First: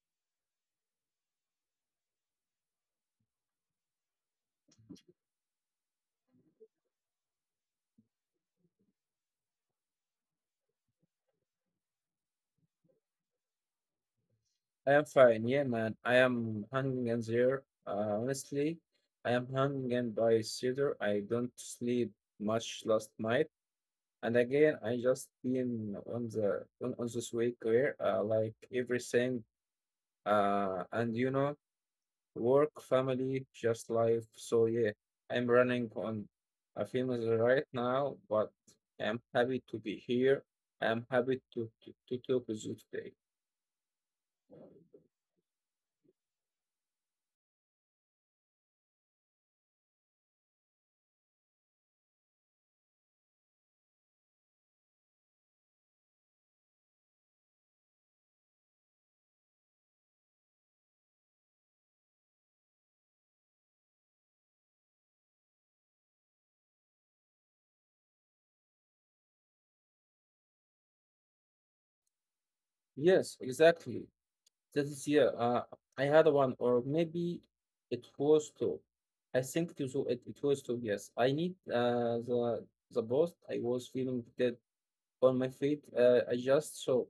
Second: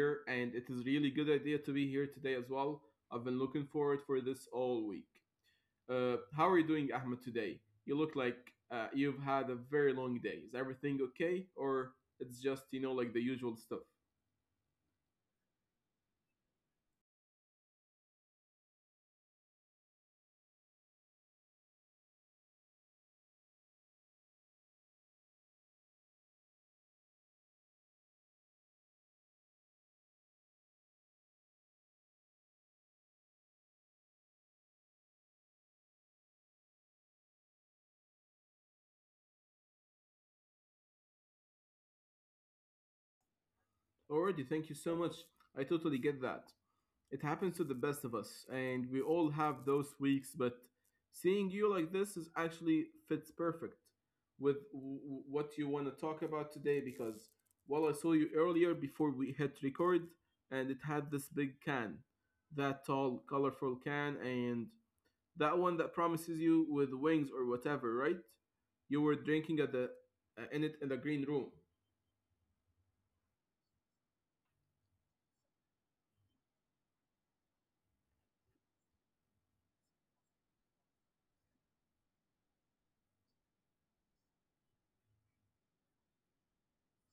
here, and it is really good idea to be here today as well. I've been looking forward for this all week. How are you doing, Ahmed? Today, you look like you've had a very long day. Is everything okay, or it's just you know like the usual stuff? I am fine. Yeah, man. I am hanging in there. Honestly, I am hanging in by cedar. I don't sleep much last night, and again, I just been on on this week where like everything, uh, and you know, work, family, just life. So yeah, I'm running on a famous right now, but I'm happy to be here. I'm happy to talk with you today. Already, thank you so much. I totally get that. It happens to the best of us, and we all have those weeks. But seeing you like this is actually fits perfect with what you want to talk about today because while I saw you earlier before we hit record, and it had this big can, that tall, colorful can, and that one that promises you with wings or whatever, right? You were drinking at the in it in the green room. Yes, exactly. That is yeah. I had one, or maybe it was two. I think it was it was two. Yes, I need the post. I was feeling that on my feet. I just saw,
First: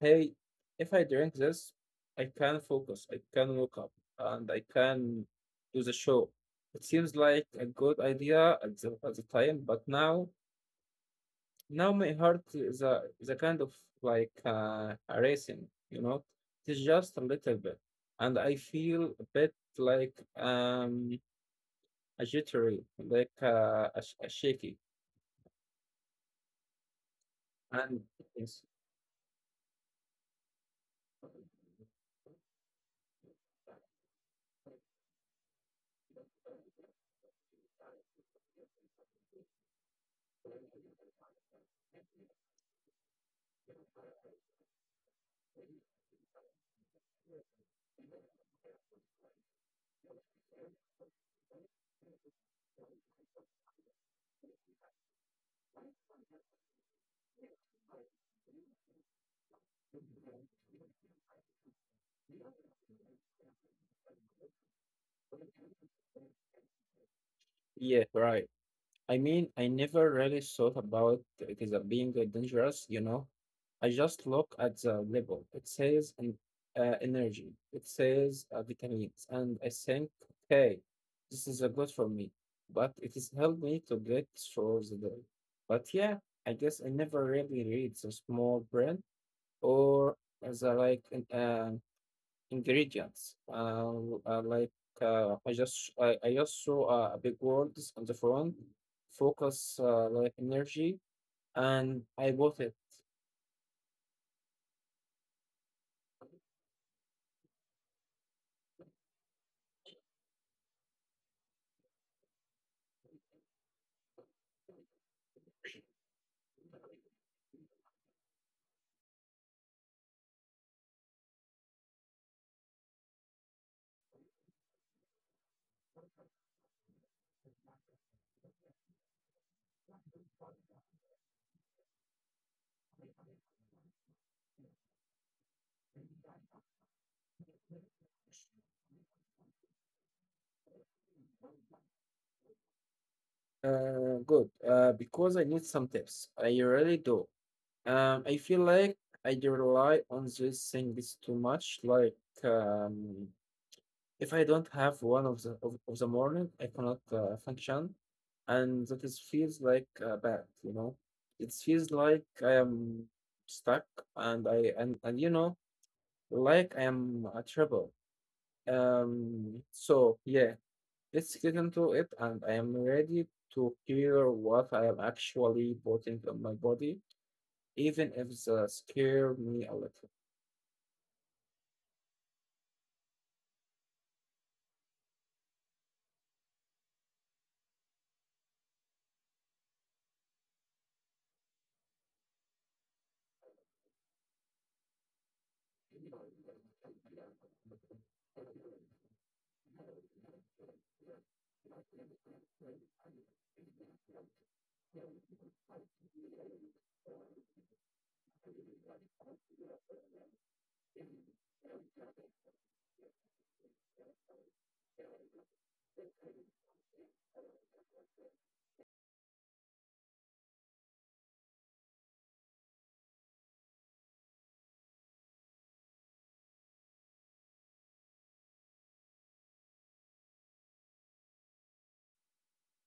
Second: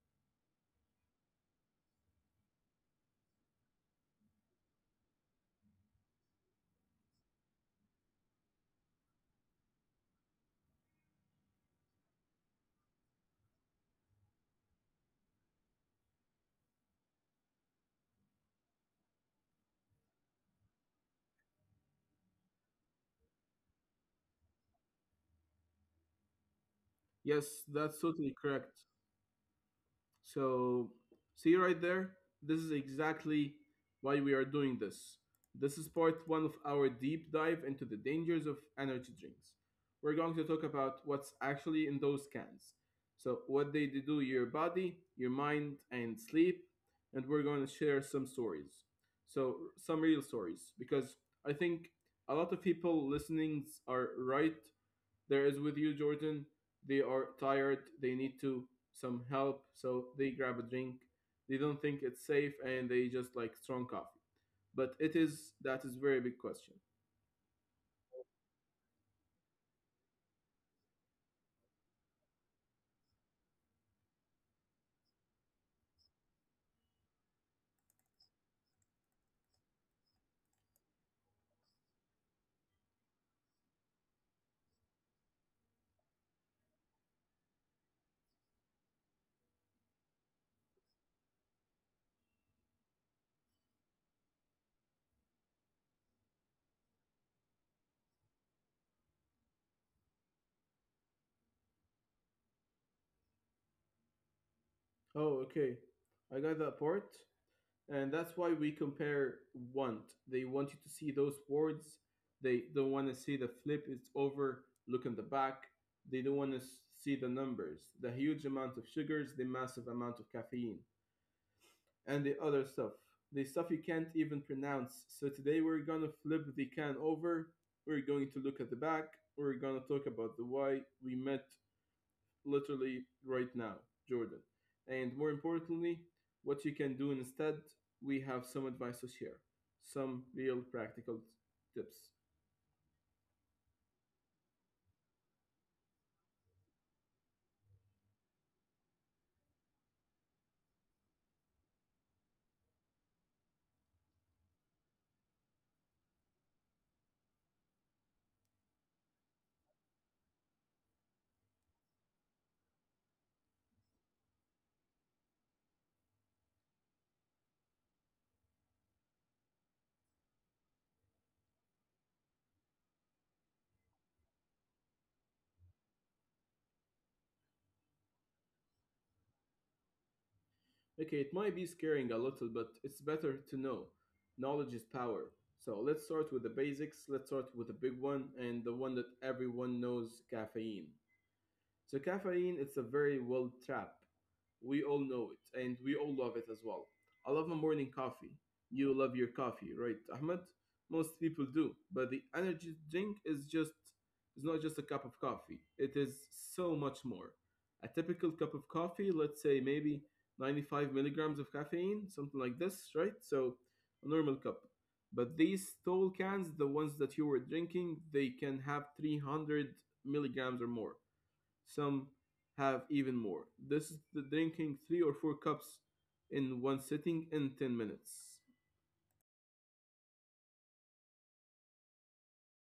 hey, if I drink this, I can focus, I can look up, and I can do the show. It seems like a good idea at the time, but now, now my heart is a kind of like a racing, you know, it's just a little bit, and I feel a bit like um a jittery, like a shaky, Yes, and that's totally it's, correct. So, see right there? This is exactly why we are doing this. This is part one of our deep dive into the dangers of energy drinks. We're going to talk about what's actually in those cans. So, what they do to your body, your mind, and sleep. And we're going to share some stories. So, some real stories. Because I think a lot of people listening are right there is with you, Jordan. They are tired. They need to some help. So they grab a drink. They don't think it's safe and they just like strong coffee. But it is that is very big question. yeah, right. I mean, I never really thought about it as a being dangerous, you know. I just look at the label. It says energy, it says vitamins, and I think, okay, this is good for me. But it has helped me to get through the day. But yeah, I guess I never really read the small print or as I like Ingredients. Uh, like I just saw a big words on the front. Focus like energy, and I bought it. Oh, okay. I got that part. And that's why we compare want. They want you to see those words. They don't want to see the flip. It's over. Look in the back. They don't want to see the numbers, the huge amount of sugars, the massive amount of caffeine, and the other stuff. The stuff you can't even pronounce. So today we're gonna flip the can over. We're going to look at the back. We're gonna talk about the why we met literally right now, Jordan. And more importantly, what you can do instead. We have some advice to share, some real practical tips. Good. Because I need some tips. I really do. I feel like I rely on these things too much. Um, If I don't have one of the morning, I cannot function, and that is feels like bad. You know, it feels like I am stuck, and I and you know, like I am a trouble. So yeah, let's get into it, and I am ready to hear what I am actually putting on my body, even if the scare me a little. Okay, it might be scaring a little, but it's better to know. Knowledge is power. So let's start with the basics. Let's start with the big one and the one that everyone knows caffeine. So caffeine, it's a very well trap. We all know it, and we all love it as well. I love my morning coffee. You love your coffee, right, Ahmed? Most people do, but the energy drink is just its not just a cup of coffee. It is so much more. A typical cup of coffee, let's say maybe 95 milligrams of caffeine, something like this, right? So a normal cup. But these tall cans, the ones that you were drinking, they can have 300 milligrams or more. Some have even more. This is the drinking three or four cups in one sitting in 10 minutes.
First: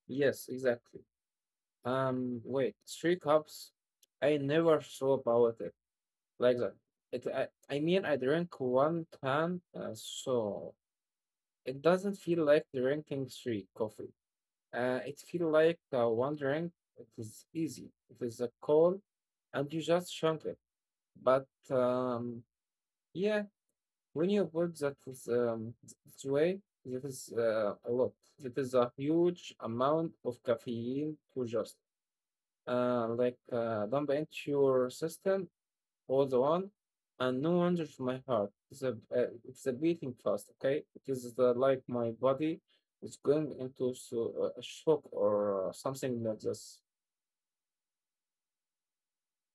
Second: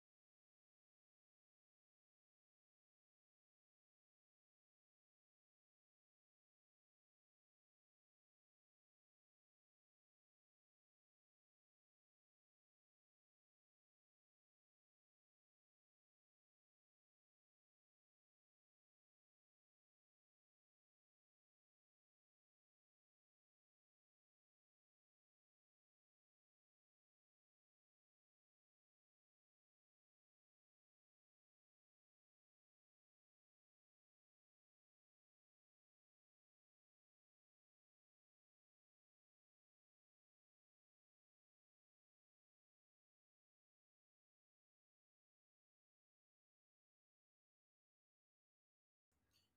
Yes, exactly. Wait, three cups. I never saw about it like that. It, I, I mean, I drink one can, so it doesn't feel like drinking three coffee. It feels like one drink. It is easy. It is a call, and you just chunk it. But yeah, when you put that is, this way, it is a lot. It is a huge amount of caffeine to just dump into your system. Hold on, and no wonder to my heart. It's a beating fast, okay? It is like my body is going into so, a shock or something like this.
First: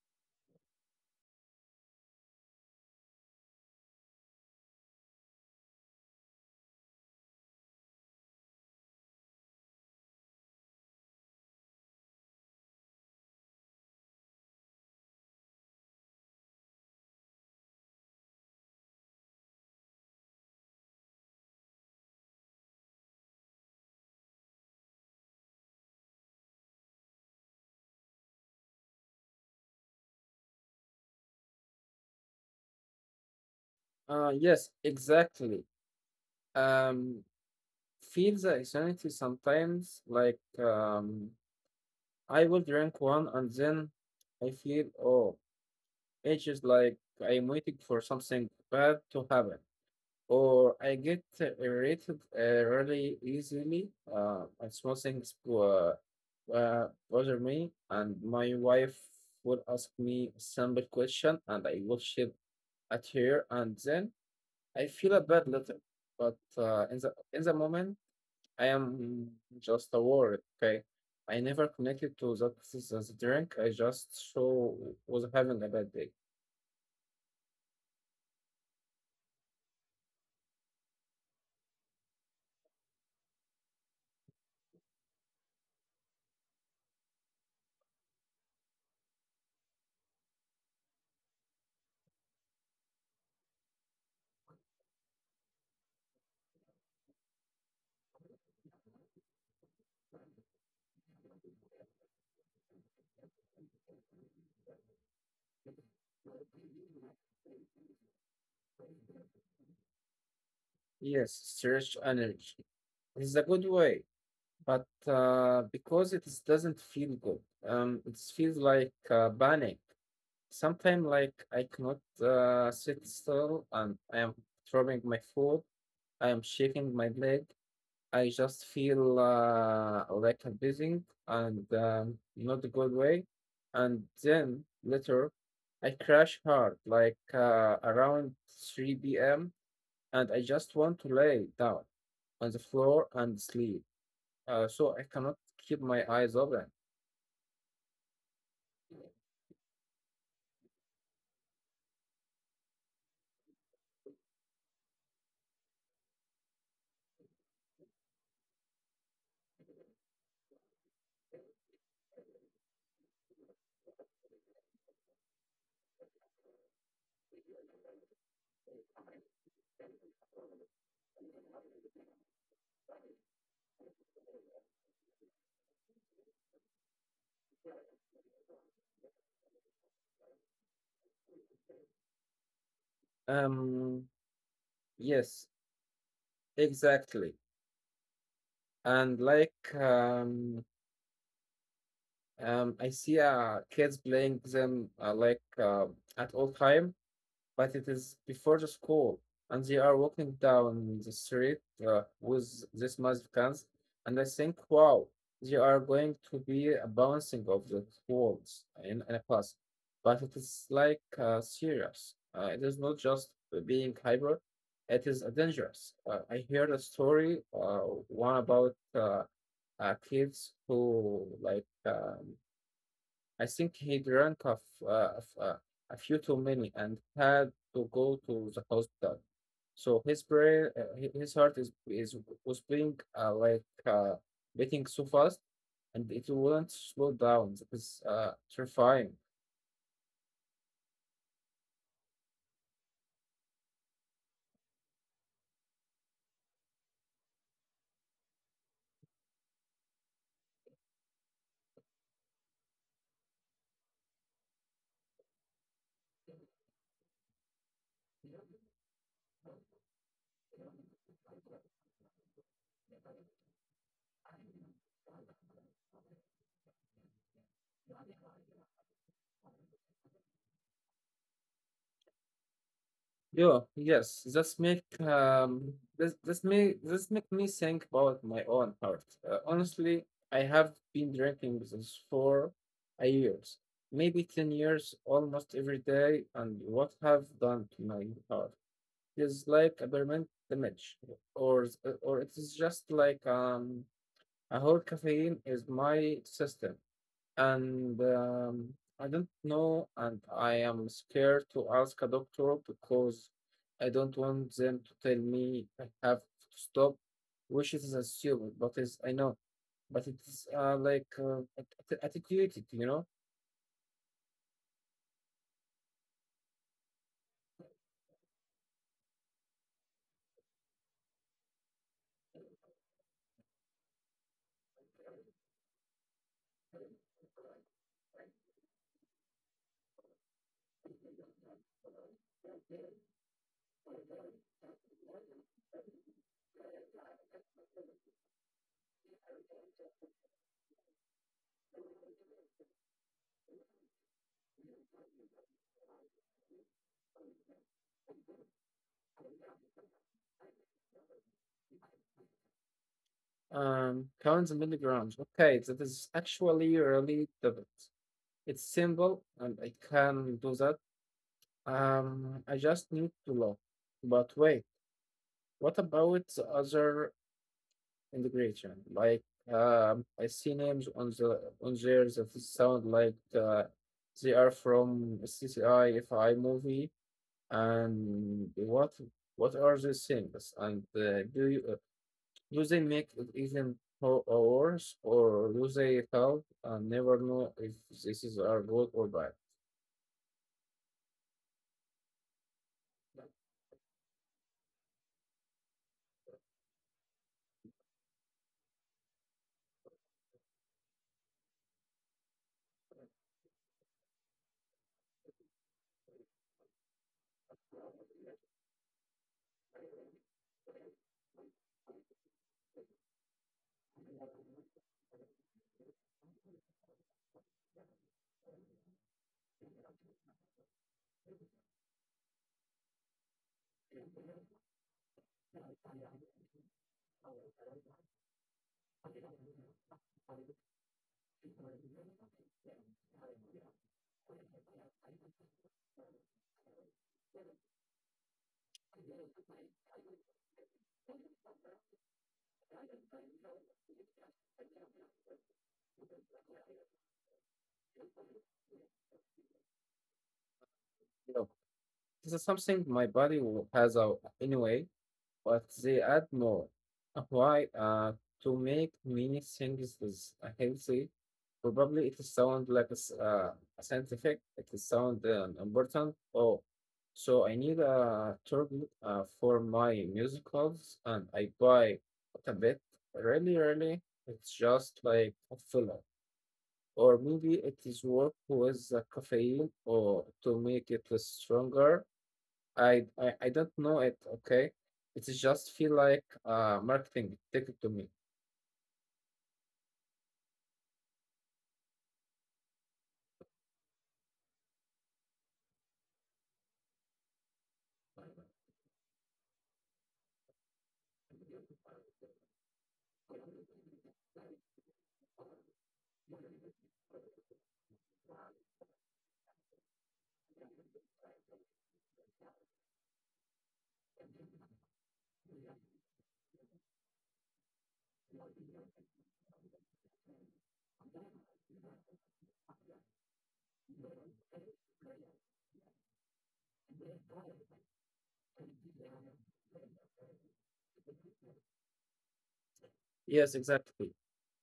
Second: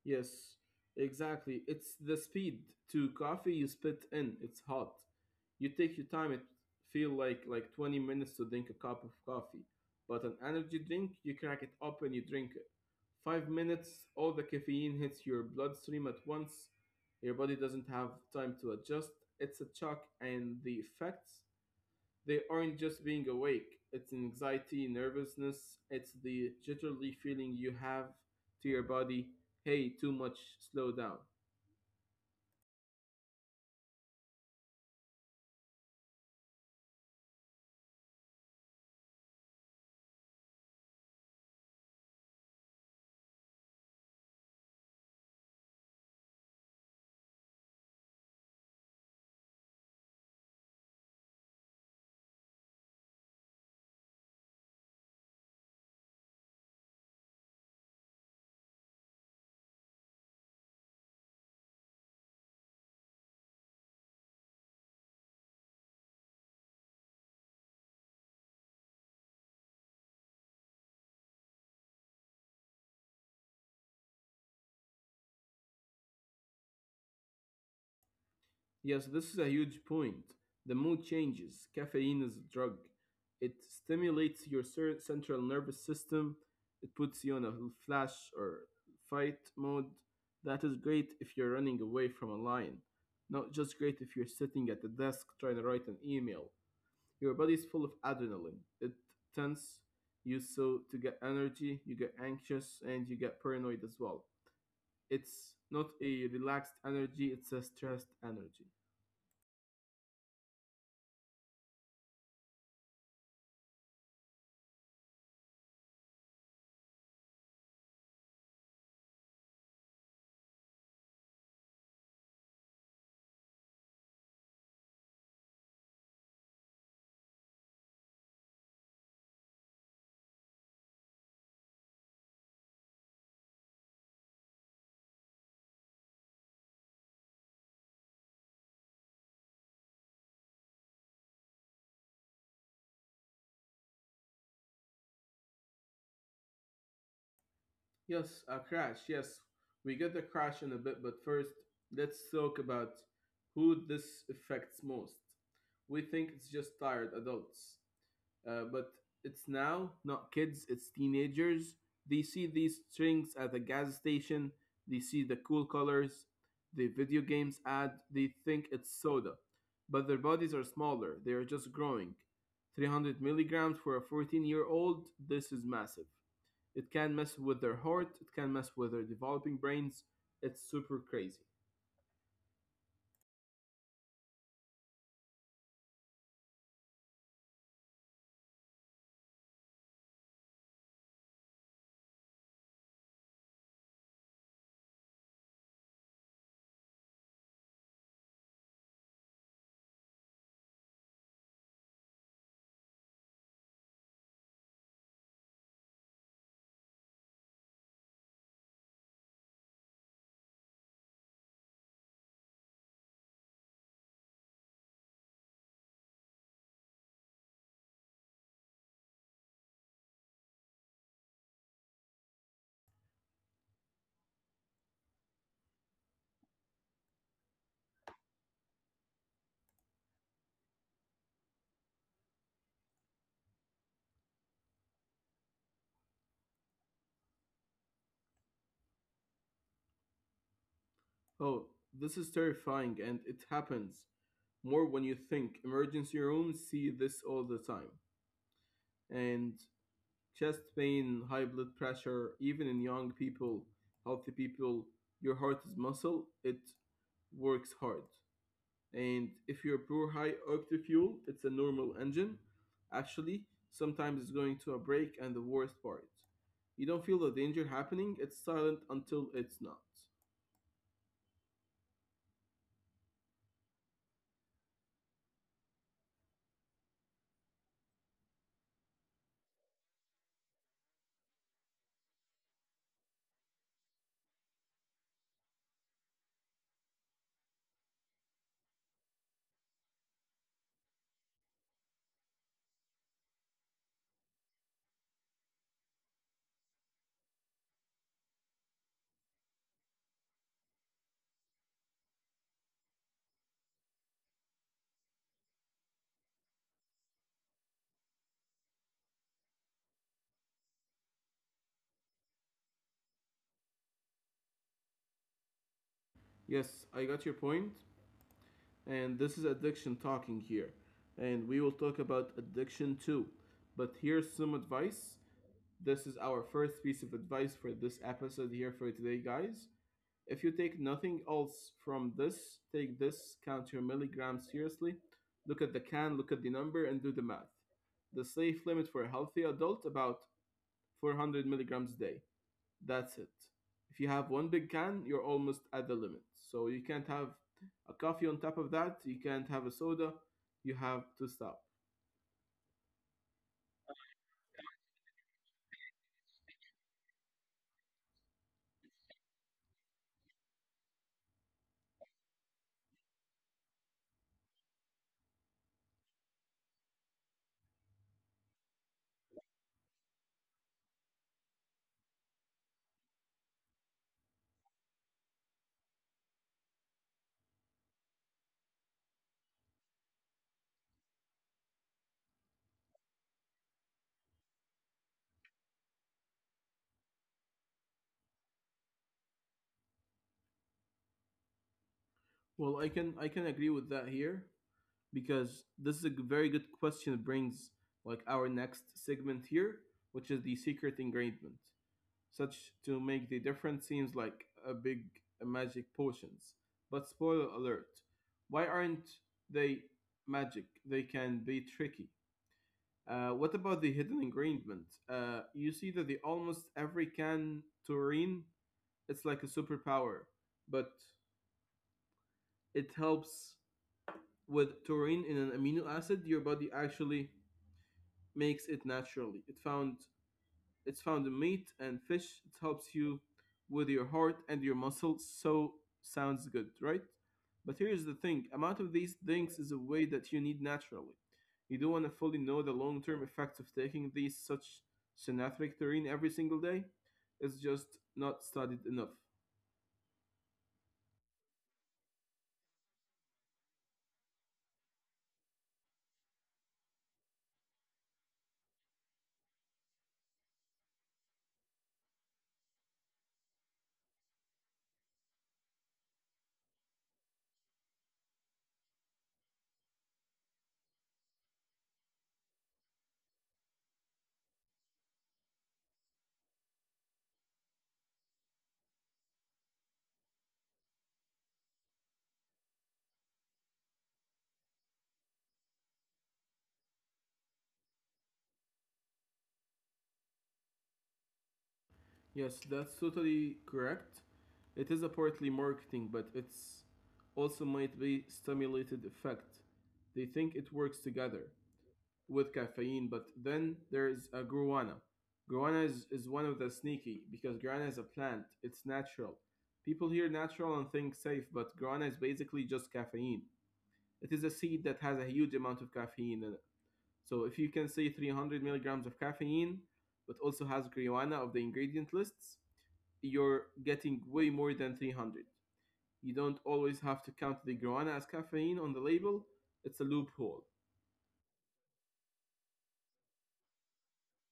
Yes, exactly. It's the speed to coffee you spit in. It's hot. You take your time. It feel like 20 minutes to drink a cup of coffee. But an energy drink, you crack it up open, you drink it. 5 minutes, all the caffeine hits your bloodstream at once. Your body doesn't have time to adjust. It's a shock, and the effects they aren't just being awake, it's anxiety, nervousness, it's the jittery feeling you have to your body hey, too much, slow down. Yes, exactly. Um, Feel the insanity sometimes, I will drink one and then I feel, oh, it's just like I'm waiting for something bad to happen, or I get irritated really easily. And small things bother me, and my wife would ask me a simple question, and I will shout at her, and then I feel a bad later. But In the moment, I am just a word. Okay, I never connected to that as a drink. I just so was having a bad day. Yes, this is a huge point. The mood changes. Caffeine is a drug. It stimulates your central nervous system. It puts you on a flash or fight mode. That is great if you're running away from a lion. Not just great if you're sitting at the desk trying to write an email. Your body is full of adrenaline. It tends you so to get energy, you get anxious, and you get paranoid as well. It's not a relaxed energy, it's a stressed energy. Yes, search energy. It's a good way but because it is- doesn't feel good, it feels like panic. Sometimes, like I cannot sit still, and I am throwing my foot. I am shaking my leg. I just feel like I'm buzzing and not a good way. And then later, I crash hard, like around 3 p.m., and I just want to lay down on the floor and sleep. So I cannot keep my eyes open. Yes, a crash. Yes, we get the crash in a bit, but first, let's talk about who this affects most. We think it's just tired adults. But it's now not kids, it's teenagers. They see these strings at the gas station, they see the cool colors, the video games ad, they think it's soda. But their bodies are smaller, they are just growing. 300 milligrams for a 14-year-old, this is massive. It can mess with their heart, it can mess with their developing brains. It's super crazy. Um, yes, exactly. And like, um, I see kids playing them at all time, but it is before the school, and they are walking down the street with these massive cans, and I think, wow, they are going to be a bouncing of the walls in a class. But it is like serious. It is not just being hyper; it is dangerous. I heard a story, one about kids who I think he drank a few too many and had to go to the hospital. So his brain, his heart is was being beating so fast, and it wouldn't slow down. It was terrifying. Oh, this is terrifying and it happens more when you think. Emergency rooms see this all the time, and chest pain, high blood pressure, even in young people, healthy people, your heart is muscle, it works hard. And if you are poor, high octane fuel, it's a normal engine. Actually, sometimes it's going to a break, and the worst part, you don't feel the danger happening, it's silent until it's not. Yeah, yes, that's make this make me think about my own heart. Honestly, I have been drinking this for a years, maybe 10 years, almost every day, and what have done to my heart is like a permanent damage, or or it is just like a whole caffeine is my system. And I don't know, and I am scared to ask a doctor because I don't want them to tell me I have to stop, which is a stupid, but is I know, but it's attenuated, you know, Yes, I got your point, and this is addiction talking here, and we will talk about addiction too. But here's some advice. This is our first piece of advice for this episode here for today, guys. If you take nothing else from this, take this, count your milligrams seriously, look at the can, look at the number, and do the math. The safe limit for a healthy adult about 400 milligrams a day. That's it. If you have one big can, you're almost at the limit. So you can't have a coffee on top of that. You can't have a soda. You have to stop. Pounds and milligrams. Okay, that is actually really difficult. It's simple, and I can do that. I just need to love. But wait, what about the other integration? Like I see names on there that sound like they are from CCI FI movie, and what are these things? And do you do they make it even more or worse, or do they help and never know if this is are good or bad? Well, I can agree with that here, because this is a very good question. It brings like our next segment here, which is the secret ingredient, such to make the difference seems like a big magic potions. But spoiler alert, why aren't they magic? They can be tricky. What about the hidden ingredient? You see that the almost every can taurine, it's like a superpower, but it helps with taurine in an amino acid. Your body actually makes it naturally. It found it's found in meat and fish. It helps you with your heart and your muscles. So sounds good, right? But here's the thing: amount of these things is a way that you need naturally. You don't want to fully know the long-term effects of taking these such synaptic terrain every single day. It's just not studied enough. You know, this is something my body has out anyway, but they add more. Why? To make many things is healthy. Probably it sound like it's a scientific. It is sound important. Oh, so I need a turban for my musicals, and I buy a bit. Really, really, it's just like a filler. Or maybe it is work with the caffeine or to make it stronger. I don't know it. Okay, it just feel like marketing. Take it to me. Yes, that's totally correct. It is a partly marketing, but it's also might be stimulated effect. They think it works together with caffeine. But then there's a guarana. Guarana is one of the sneaky because guarana is a plant. It's natural. People hear natural and think safe, but guarana is basically just caffeine. It is a seed that has a huge amount of caffeine in it. So if you can say 300 milligrams of caffeine, but also has guarana of the ingredient lists, you're getting way more than 300. You don't always have to count the guarana as caffeine on the label. It's a loophole. Yes, exactly.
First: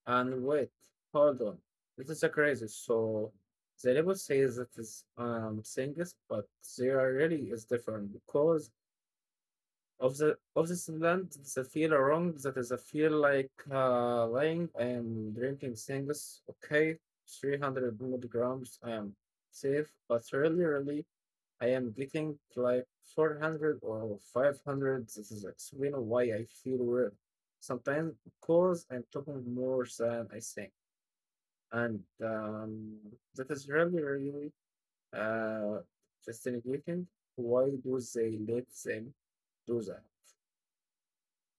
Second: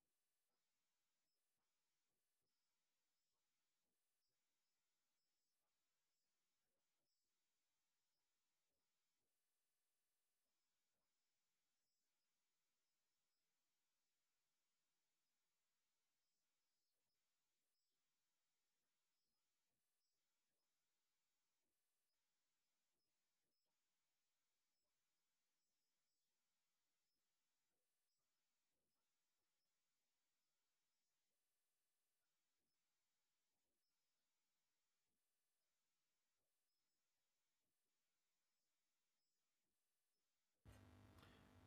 And wait, hold on. This is a crazy. So the label says it is singles, but there really is different because of the of this land. It's a feel wrong. That is a feel like lying. I am drinking singles. Okay, 300 milligrams. I am safe, but really, really I am getting like 400 or 500. This is explain why I feel weird sometimes because I'm talking more than I think. And That is really, really uh, fascinating. Why do they let them do that?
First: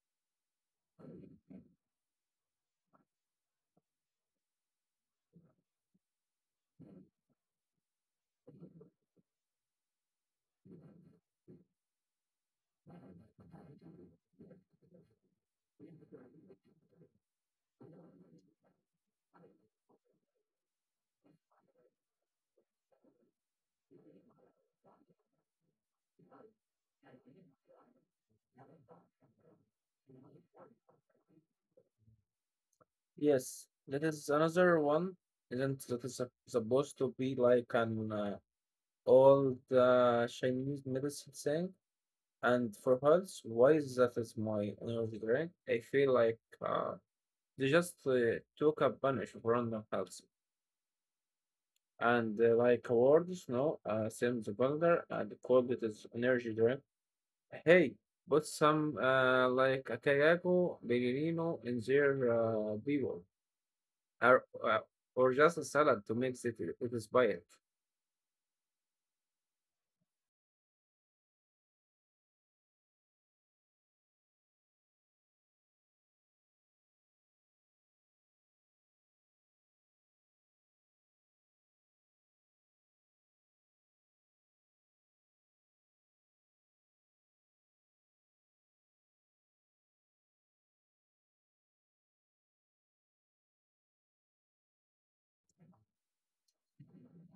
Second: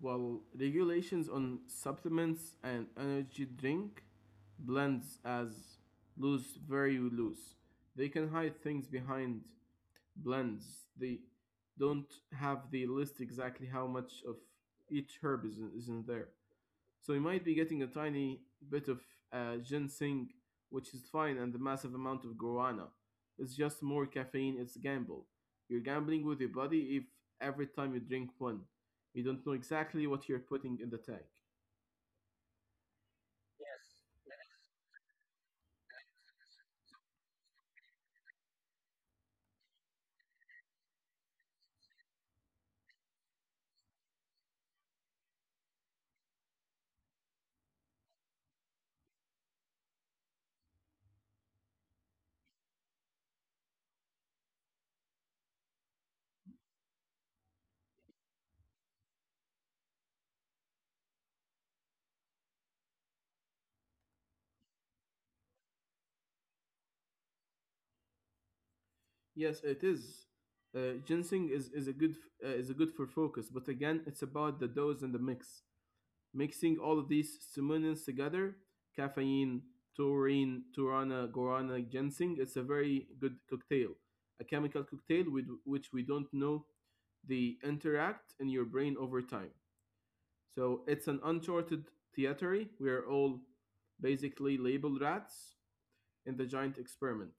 Well, regulations on supplements and energy drink blends as loose, very loose. They can hide things behind blends. They don't have the list exactly how much of each herb is in there. So you might be getting a tiny bit of ginseng, which is fine, and the massive amount of guarana. It's just more caffeine, it's a gamble. You're gambling with your body if every time you drink one, you don't know exactly what you're putting in the tank. Yes, that is another one. Isn't that is supposed to be like an old Chinese medicine thing? And for health, why wise that is my energy drink. I feel like uh, they just took a bunch of random health and like awards, no, Sam the Builder and called it as energy drink. Hey, put some like a Kayago, bellino, in their people, or, uh, or just a salad to mix it, it inspired. Yes, it is. Ginseng is a good f- is a good for focus, but again, it's about the dose and the mix. Mixing all of these stimulants together, caffeine, taurine, turana, guarana, ginseng, it's a very good cocktail. A chemical cocktail with which we don't know they interact in your brain over time. So it's an uncharted theatery. We are all basically labeled rats in the giant experiment.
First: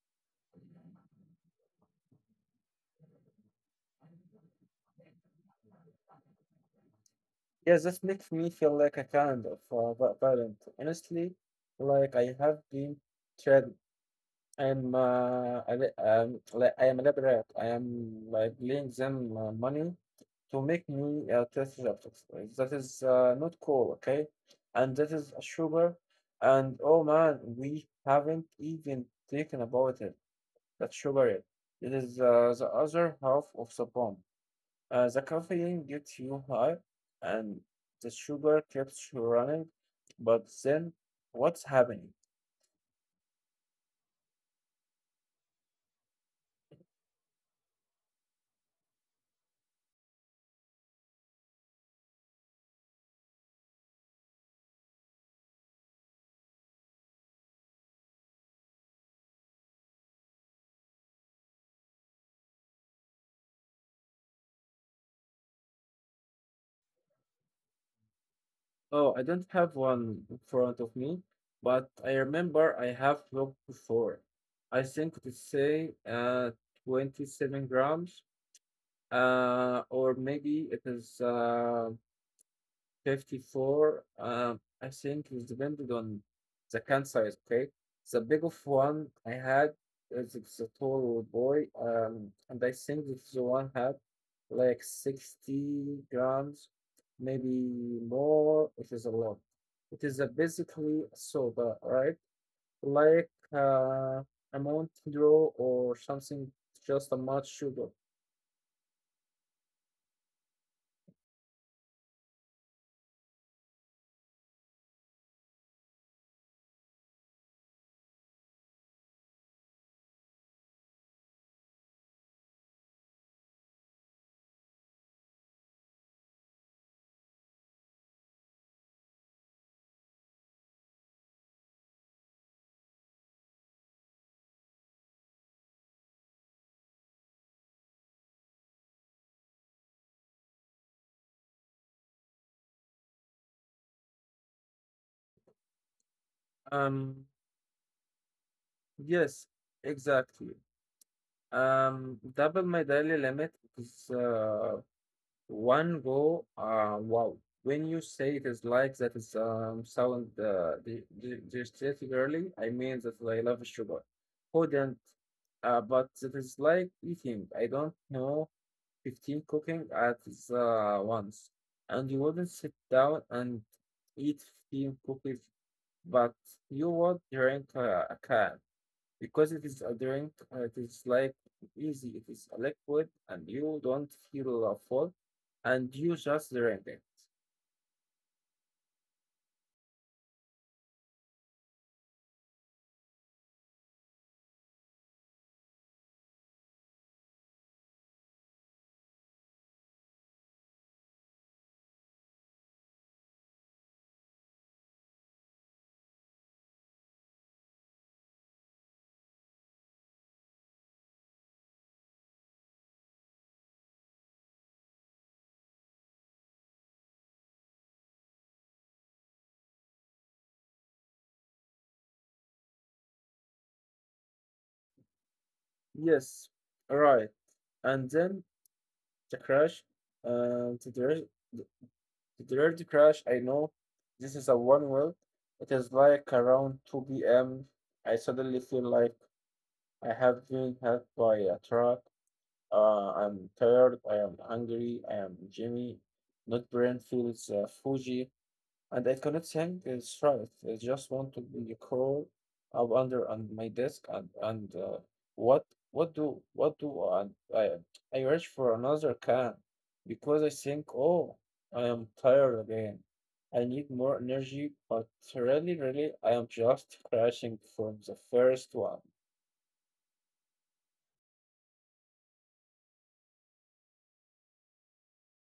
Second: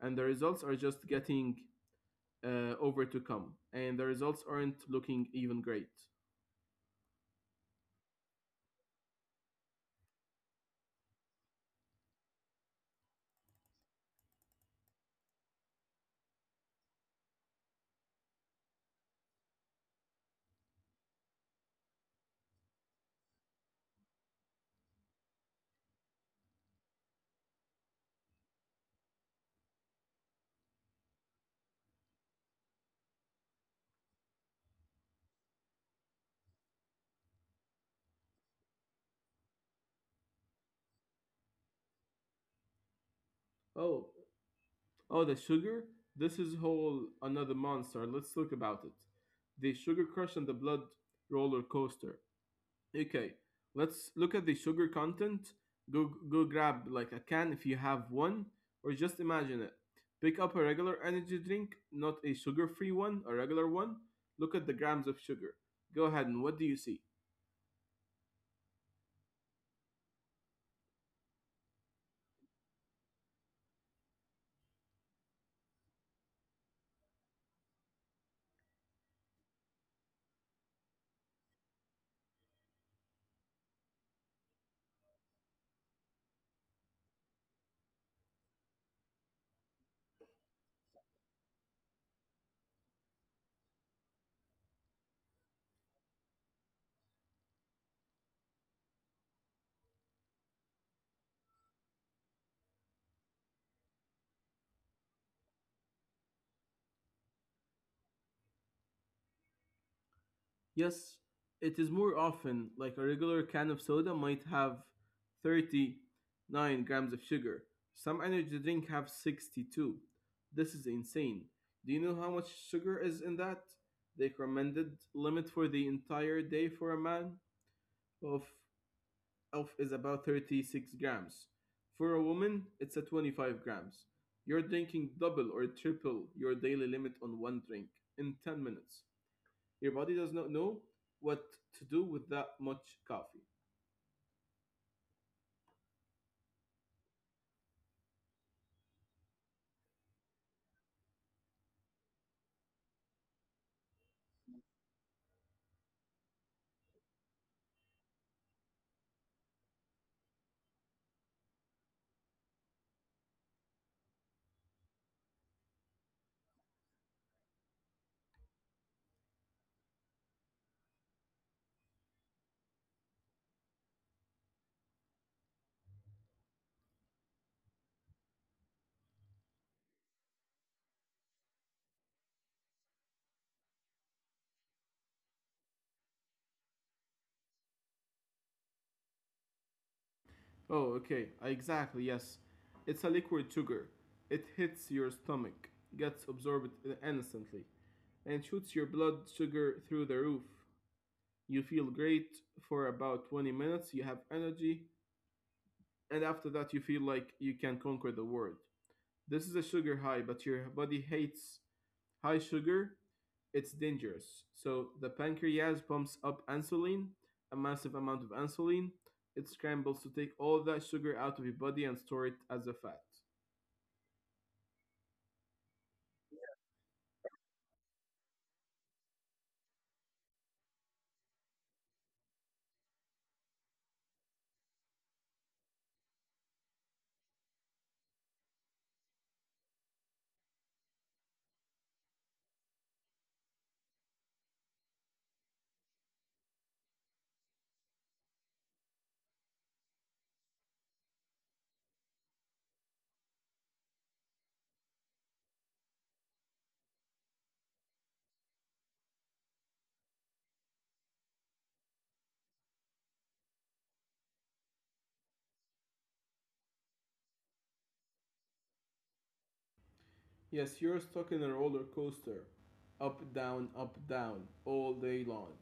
And the results are just getting over to come. And the results aren't looking even great. Yeah, that makes me feel like a kind of violent. Honestly, like I have been tried like I am a lab rat. I am like laying them money to make me a triceratops. That is not cool, okay? And that is a sugar. And oh man, we haven't even thinking about it. That sugar, it is the other half of the bomb. The caffeine gets you high, and the sugar keeps you running. But then, what's happening? Oh, oh, the sugar? This is whole another monster. Let's look about it. The sugar crush and the blood roller coaster. Okay, let's look at the sugar content. Go grab like a can if you have one, or just imagine it. Pick up a regular energy drink, not a sugar-free one, a regular one. Look at the grams of sugar. Go ahead and what do you see? Oh, I don't have one in front of me, but I remember I have looked before. I think it's say 27 grams, or maybe it is 54, I think it depended on the can size, okay? The big of one I had is it's a tall boy, and I think this one had like 60 grams, maybe more. It is a lot. It is a basically a soda, right? Like a Mountain Dew or something, just a much sugar. Yes, it is more often like a regular can of soda might have 39 grams of sugar. Some energy drink have 62. This is insane. Do you know how much sugar is in that? The recommended limit for the entire day for a man of is about 36 grams. For a woman, it's at 25 grams. You're drinking double or triple your daily limit on one drink in 10 minutes. Your body does not know what to do with that much coffee. Um, yes, exactly. Double my daily limit is one go. Wow. When you say it is like that is sound the early, I mean that I love sugar. Who don't? But it is like eating. I don't know, 15 cooking at once. And you wouldn't sit down and eat 15 cookies, but you would drink a can because it is adherent, it is like easy, it is a liquid, and you don't feel a full, and you just drink it. Oh, okay. Exactly, yes. It's a liquid sugar. It hits your stomach, gets absorbed instantly, and shoots your blood sugar through the roof. You feel great for about 20 minutes. You have energy, and after that, you feel like you can conquer the world. This is a sugar high, but your body hates high sugar, it's dangerous. So the pancreas pumps up insulin, a massive amount of insulin. It scrambles to take all that sugar out of your body and store it as a fat. Yes, right. And then the crash, uh, the direct, the direct crash. I know this is a one well. It is like around 2 p.m. I suddenly feel like I have been hit by a truck. I'm tired. I am hungry. I am Jimmy. Not brain feels fuji. And I cannot think Stripe. I just want to be crawl up under on my desk and what what do I, I reach for another can because I think oh I am tired again. I need more energy, but really, really, I am just crashing from the first one. Yes, you're stuck in a roller coaster. Up, down, all day long.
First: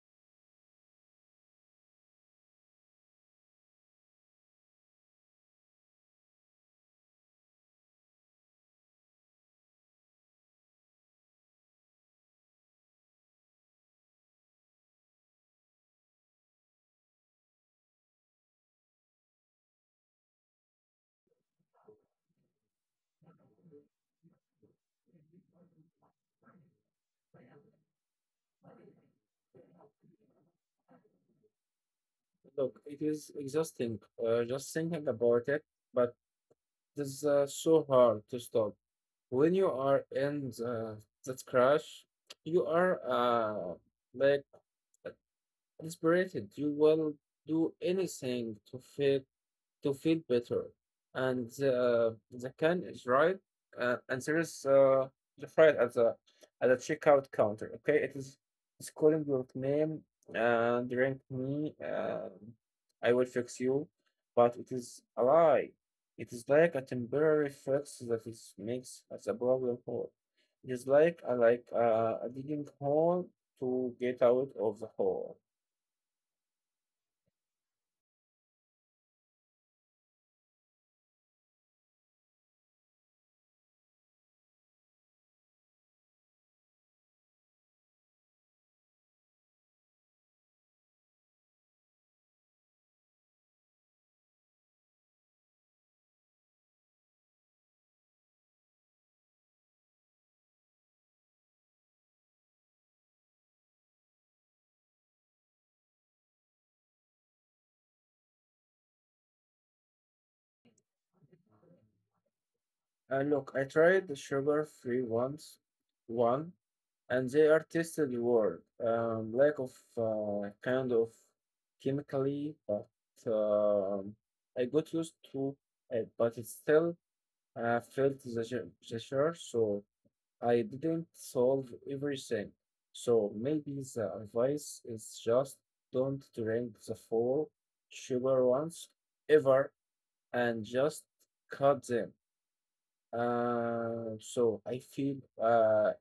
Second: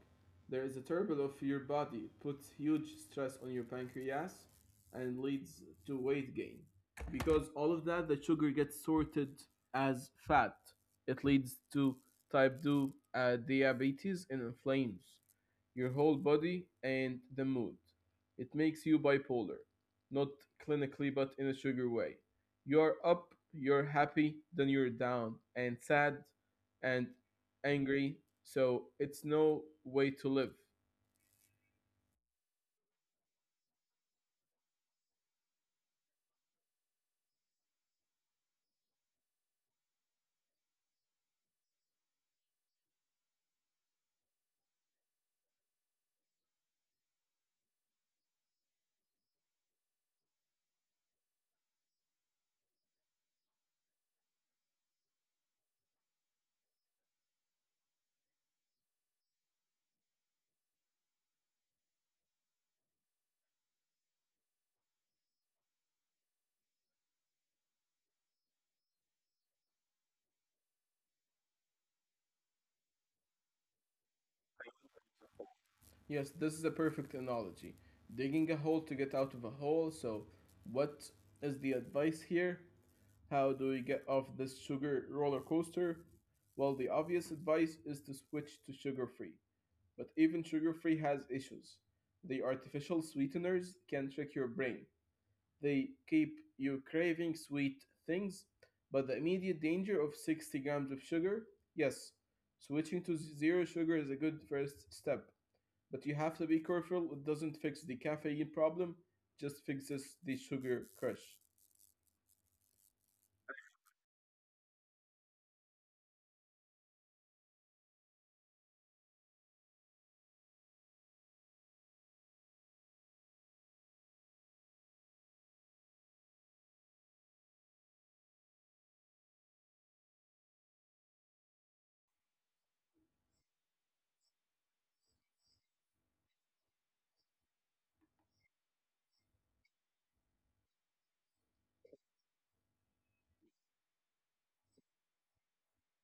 There is a turmoil of your body. It puts huge stress on your pancreas and leads to weight gain. Because all of that, the sugar gets sorted as fat. It leads to type 2 diabetes and inflames your whole body and the mood. It makes you bipolar, not clinically but in a sugar way. You're up, you're happy, then you're down and sad and angry. So it's no way to live. Look, it is exhausting just thinking about it, but it is so hard to stop. When you are in that crash, you are like uh, desperate. You will do anything to fit to feel better. And the can is right, and there is the fried at the checkout counter. Okay, it is it's calling your name and drink me. I will fix you, but it is a lie. It is like a temporary fix that is makes as a problem whole. It is like a a digging hole to get out of the hole. Yes, this is a perfect analogy. Digging a hole to get out of a hole. So, what is the advice here? How do we get off this sugar roller coaster? Well, the obvious advice is to switch to sugar free. But even sugar free has issues. The artificial sweeteners can trick your brain. They keep you craving sweet things, but the immediate danger of 60 grams of sugar, yes, switching to zero sugar is a good first step, but you have to be careful. It doesn't fix the caffeine problem, just fixes the sugar crush. And look, I tried the sugar free ones one and they are tested word lack of kind of chemically, but um, I got used to it, but it still felt the pressure, so I didn't solve everything. So maybe the advice is just don't drink the full sugar ones ever and just cut them, so I feel uh,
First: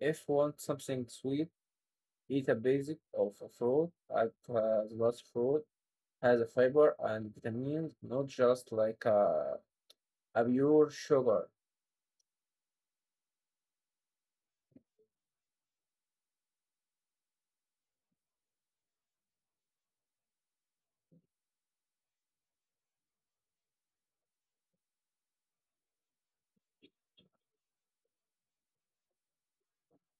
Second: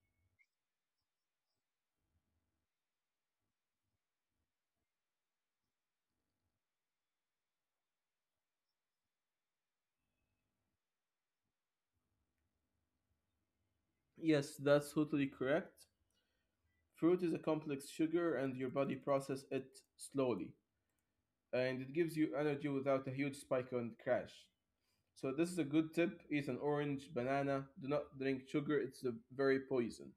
if want something sweet. Eat a basic of a fruit at the last fruit has a fiber and vitamins, not just like a pure sugar. Yes, that's totally correct. Fruit is a complex sugar, and your body processes it slowly, and it gives you energy without a huge spike and crash. So this is a good tip. Eat an orange, banana. Do not drink sugar. It's a very poison.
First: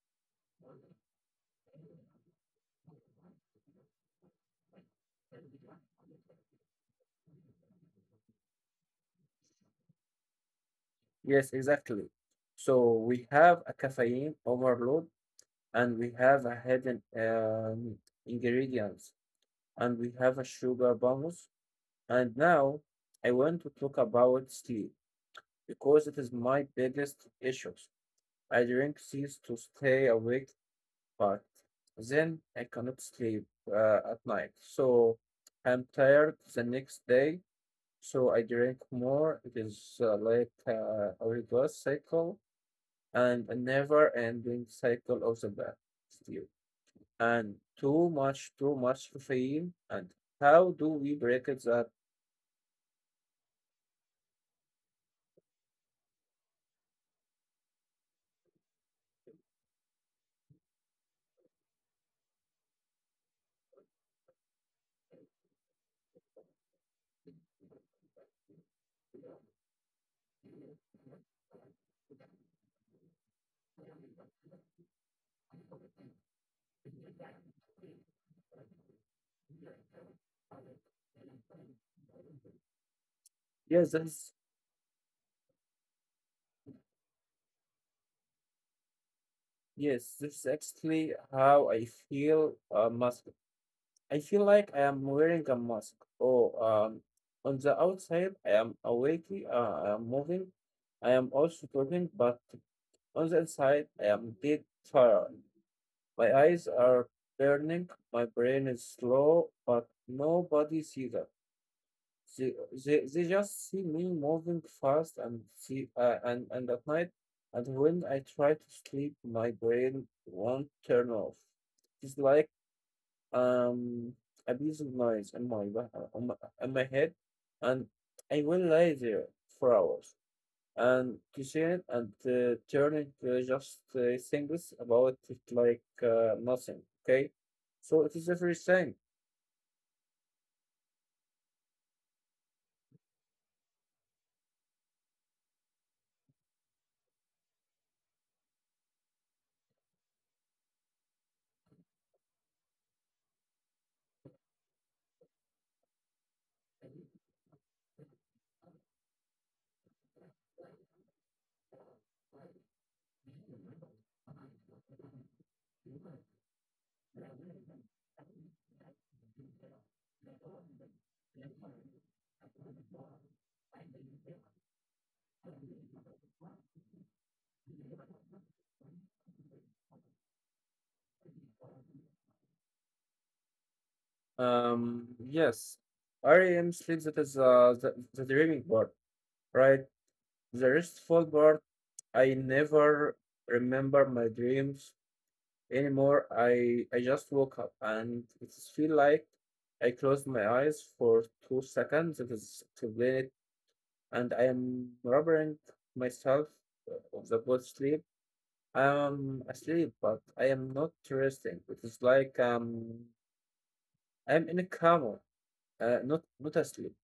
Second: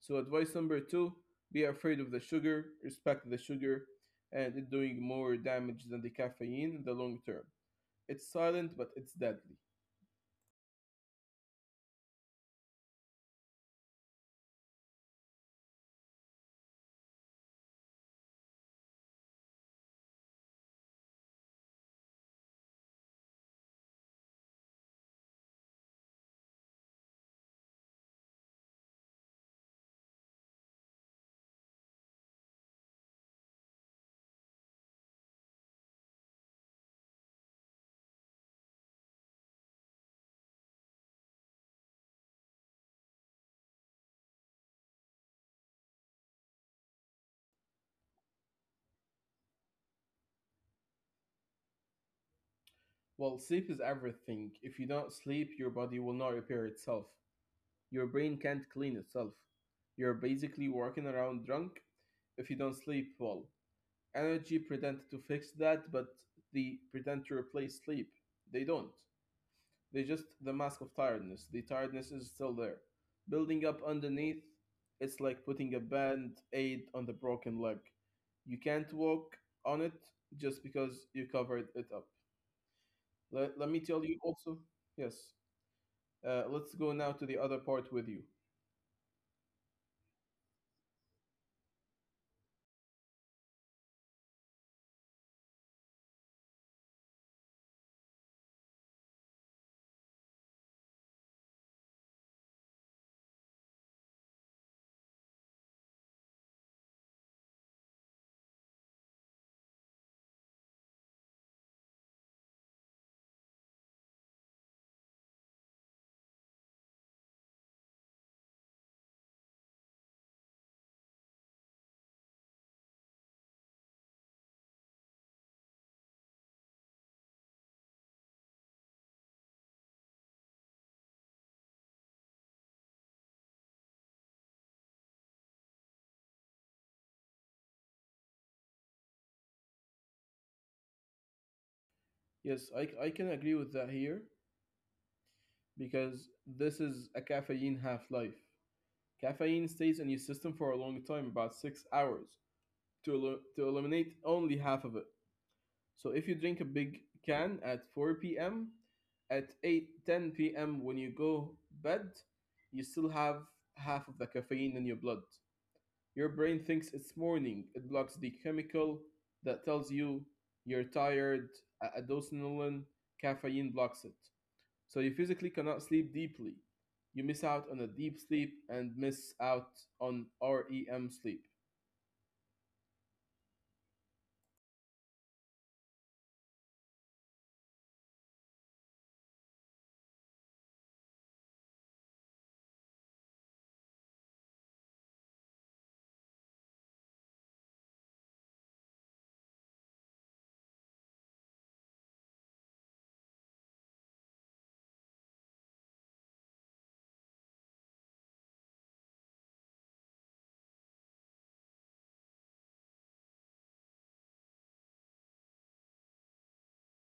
So advice number two, be afraid of the sugar, respect the sugar, and it doing more damage than the caffeine in the long term. It's silent, but it's deadly. Yes, exactly. So we have a caffeine overload, and we have a hidden ingredients, and we have a sugar bonus. And now I want to talk about sleep because it is my biggest issues. I drink these to stay awake, but then I cannot sleep at night. So I'm tired the next day. So I drink more. It is a reverse cycle and a never ending cycle of the bad stew. And too much caffeine. And how do we break it that? Well, sleep is everything. If you don't sleep, your body will not repair itself. Your brain can't clean itself. You're basically walking around drunk if you don't sleep well. Energy pretend to fix that, but they pretend to replace sleep. They don't. They just the mask of tiredness. The tiredness is still there, building up underneath. It's like putting a band aid on the broken leg. You can't walk on it just because you covered it up. Let me Yes, tell you that's, also. Yes. Let's go now to the other part with you. yes, this is actually how I feel most. I feel like I am wearing a mask. Oh, on the outside, I am awake, uh, I am moving, I am also talking, but on the inside, I am dead tired. My eyes are burning, my brain is slow, but nobody sees that. They, they just see me moving fast and see and at night, and when I try to sleep my brain won't turn off. It's like um, a piece of noise on my on my head, and I will lie there for hours and kitchen and turn into just things about it like nothing. Okay, so it is the first thing. Yes, I can agree with that here because this is a caffeine half life. Caffeine stays in your system for a long time, about 6 hours, to, to eliminate only half of it. So if you drink a big can at 4 p.m., at 8:10 p.m. when you go bed, you still have half of the caffeine in your blood. Your brain thinks it's morning. It blocks the chemical that tells you you're tired. Adosinolin caffeine blocks it. So you physically cannot sleep deeply. You miss out on a deep sleep and miss out on REM sleep. Yes, REM sleep, that is the dreaming part, right? The restful part, I never remember my dreams anymore. I just woke up and it feel like I closed my eyes for 2 seconds. It is to blame it, and I am robbing myself of the good sleep. I am asleep, but I am not resting. It is like I'm in a coma, not asleep.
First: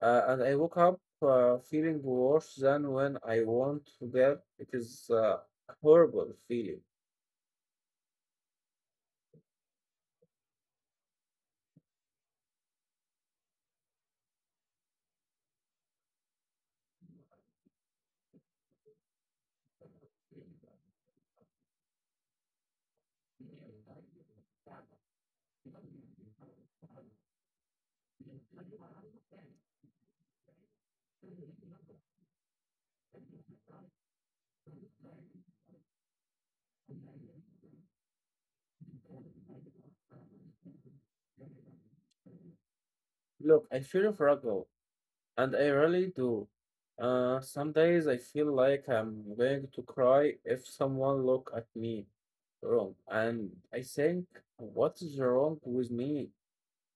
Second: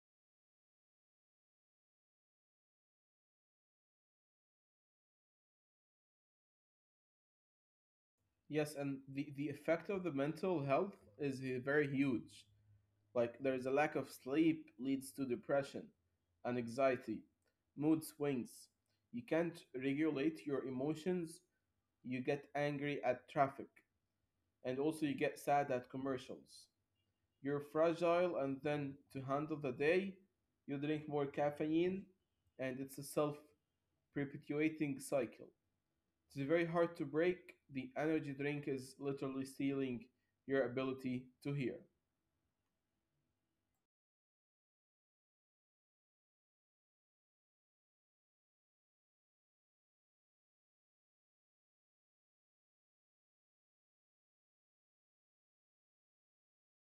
And I woke up feeling worse than when I want to bed. It is a horrible feeling. Yes, and the effect of the mental health is very huge. Like there is a lack of sleep leads to depression and anxiety, mood swings. You can't regulate your emotions. You get angry at traffic and also you get sad at commercials. You're fragile and then to handle the day, you drink more caffeine and it's a self-perpetuating cycle. It's very hard to break. The energy drink is literally stealing your ability to hear. Look, I feel fragile, and I really do. Some days I feel like I'm going to cry if someone look at me wrong, and I think, what is wrong with me?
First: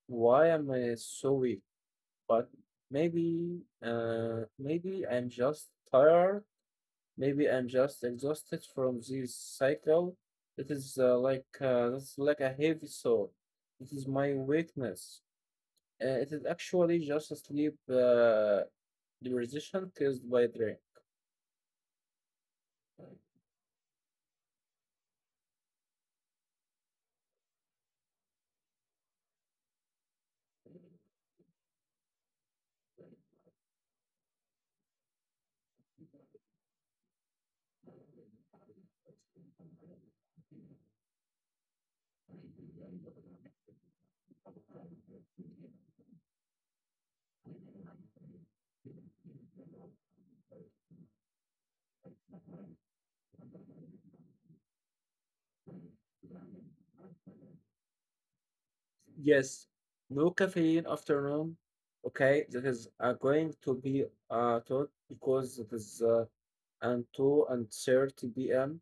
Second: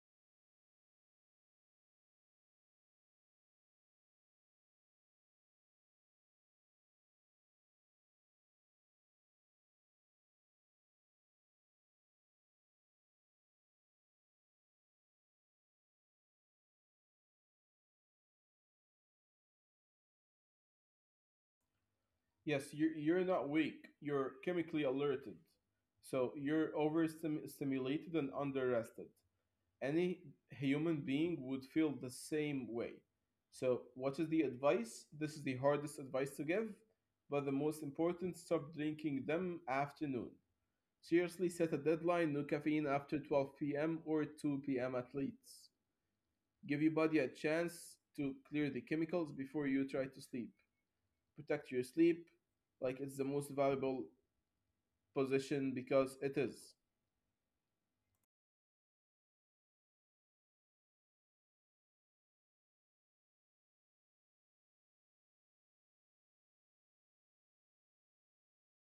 Why am I so weak? But maybe I'm just tired. Maybe I'm just exhausted from this cycle. It is that's like a heavy soul. It is my weakness. It is actually just a sleep deprivation caused by drink. Yes, you're not weak. You're chemically alerted. So you're overstimulated and underrested. Any human being would feel the same way. So what is the advice? This is the hardest advice to give, but the most important, stop drinking them afternoon. Seriously, set a deadline, no caffeine after 12 p.m. or 2 p.m. at least. Give your body a chance to clear the chemicals before you try to sleep. Protect your sleep like it's the most valuable position because it is. Yes, no caffeine after noon. Okay, that is going to be taught because it is until and 30 p.m.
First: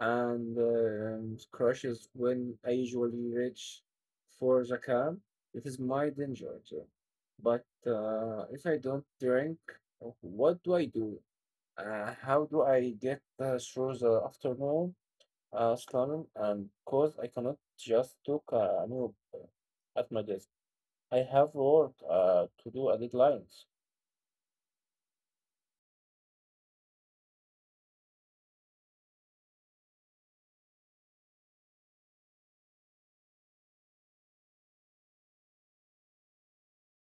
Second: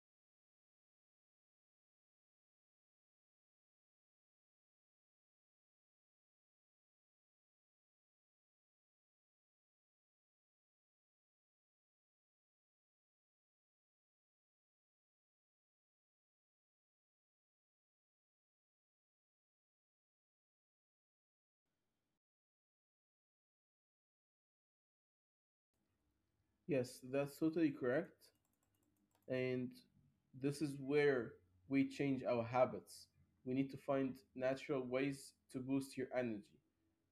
and crashes when I usually reach for the camp. It is my danger too. But if I don't drink, what do I do? How do I get through the afternoon? Shannon, and cause I cannot just took a noob at my desk. I have work to do a deadlines. Yes, that's totally correct. And this is where we change our habits. We need to find natural ways to boost your energy,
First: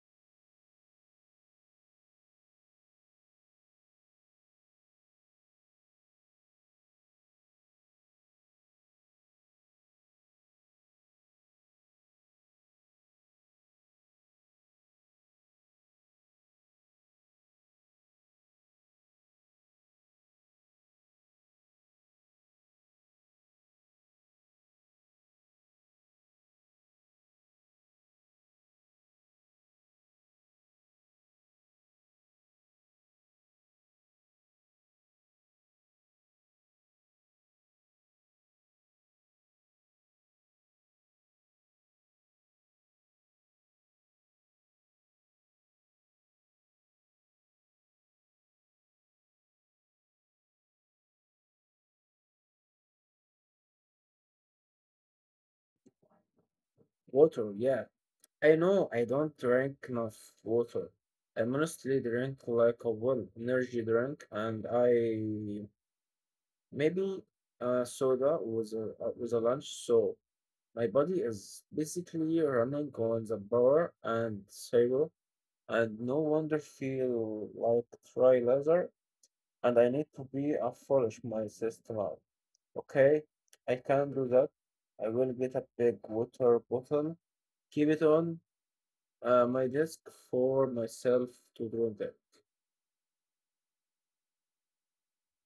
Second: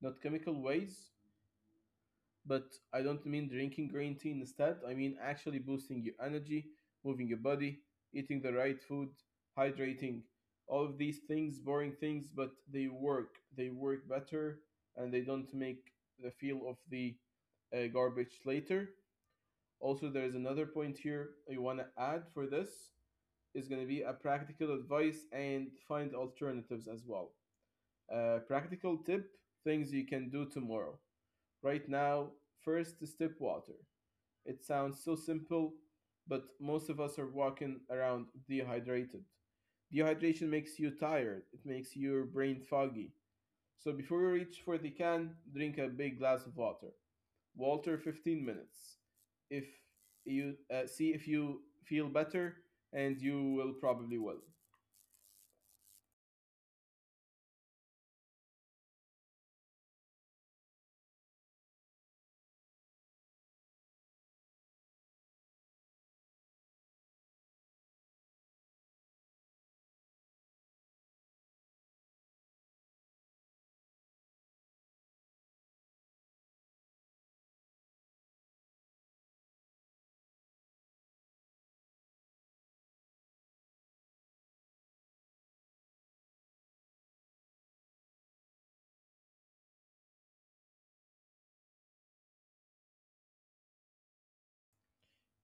not chemical ways. But I don't mean drinking green tea instead. I mean actually boosting your energy, moving your body, eating the right food, hydrating. All of these things, boring things, but they work. They work better and they don't make the feel of the garbage later. Also, there is another point here you want to add for this is going to be a practical advice and find alternatives as well. Practical tip things you can do tomorrow. Right now, first is tip water. It sounds so simple, but most of us are walking around dehydrated. Dehydration makes you tired, it makes your brain foggy. So before you reach for the can, drink a big glass of water. Walter 15 minutes. If you see if you feel better, and you will probably will. Water, yeah. I know I don't drink enough water. I mostly drink like a well energy drink, and I maybe soda with a lunch. So my body is basically running on the bar and zero, and no wonder feel like dry leather. And I need to be a foolish my sister. Okay, I can do that. I will get a big water bottle, keep it on my desk for myself to drink it.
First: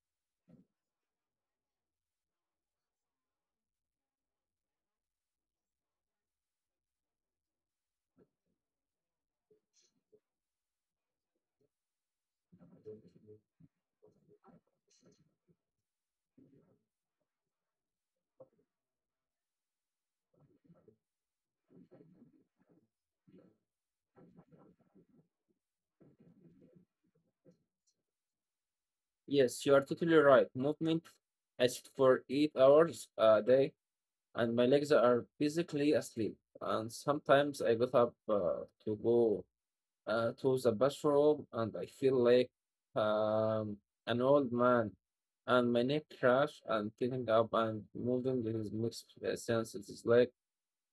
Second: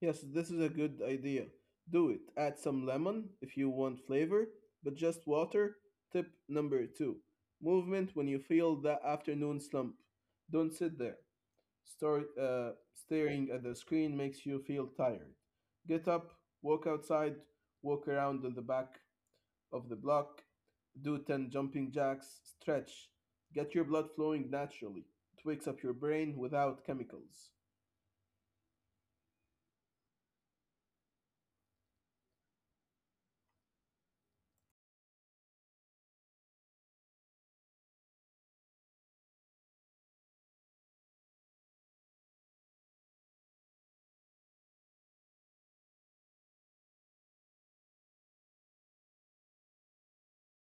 Yes, this is a good idea. Do it. Add some lemon if you want flavor, but just water. Tip number two, movement when you feel that afternoon slump. Don't sit there. Start staring at the screen makes you feel tired. Get up, walk outside, walk around in the back of the block, do 10 jumping jacks, stretch, get your blood flowing naturally. It wakes up your brain without chemicals. Yes, you are totally right. Movement is for 8 hours a day, and my legs are basically asleep. And sometimes I get up to go to the bathroom and I feel like um, an old man and my neck crash, and getting up and moving is mixed sense. It is like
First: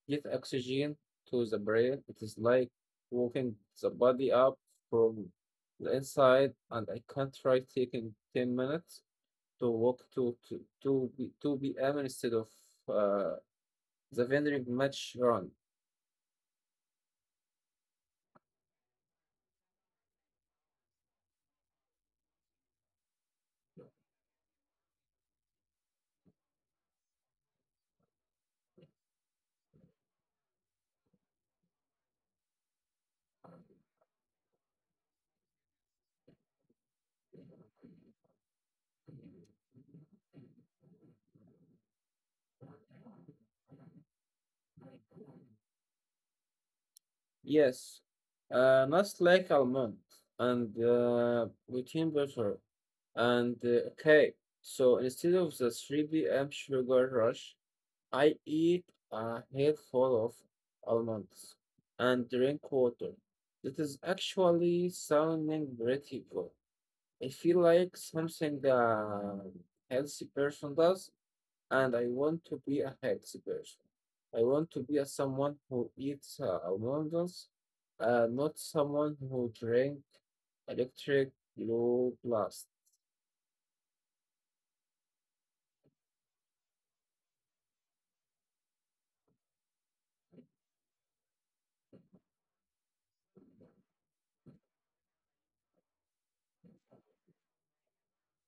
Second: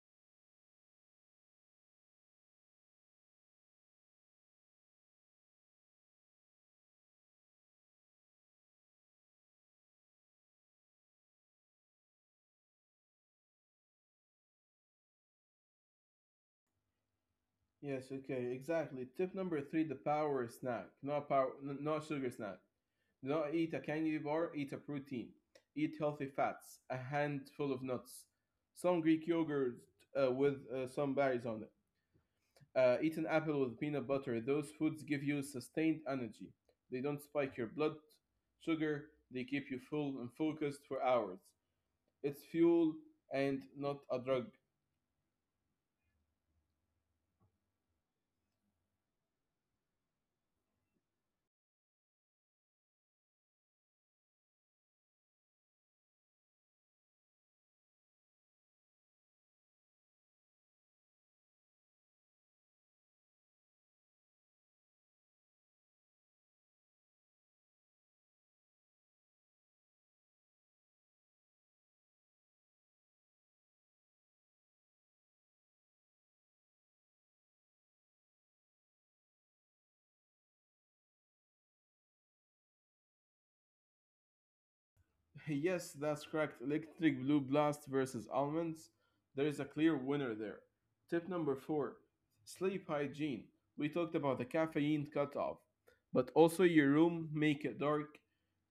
get oxygen to the brain. It is like walking the body up from the inside, and I can't try taking 10 minutes to walk to be M instead of uh, the vending match run. Yes, okay, exactly. Tip number three, the power snack, not power, not sugar snack. Do not eat a candy bar, eat a protein. Eat healthy fats, a handful of nuts, some Greek yogurt with some berries on it. Eat an apple with peanut butter. Those foods give you sustained energy. They don't spike your blood sugar. They keep you full and focused for hours. It's fuel and not a drug. Yes, not like almond and protein butter. And okay, so instead of the 3 p.m. sugar rush, I eat a head full of almonds and drink water. That is actually sounding pretty good. I feel like something a healthy person does, and I want to be a healthy person. I want to be a someone who eats almonds, not someone who drink electric blue blast. Yes, that's correct. Electric Blue Blast versus almonds. There is a clear winner there. Tip number four, sleep hygiene. We talked about the caffeine cutoff, but also your room, make it dark,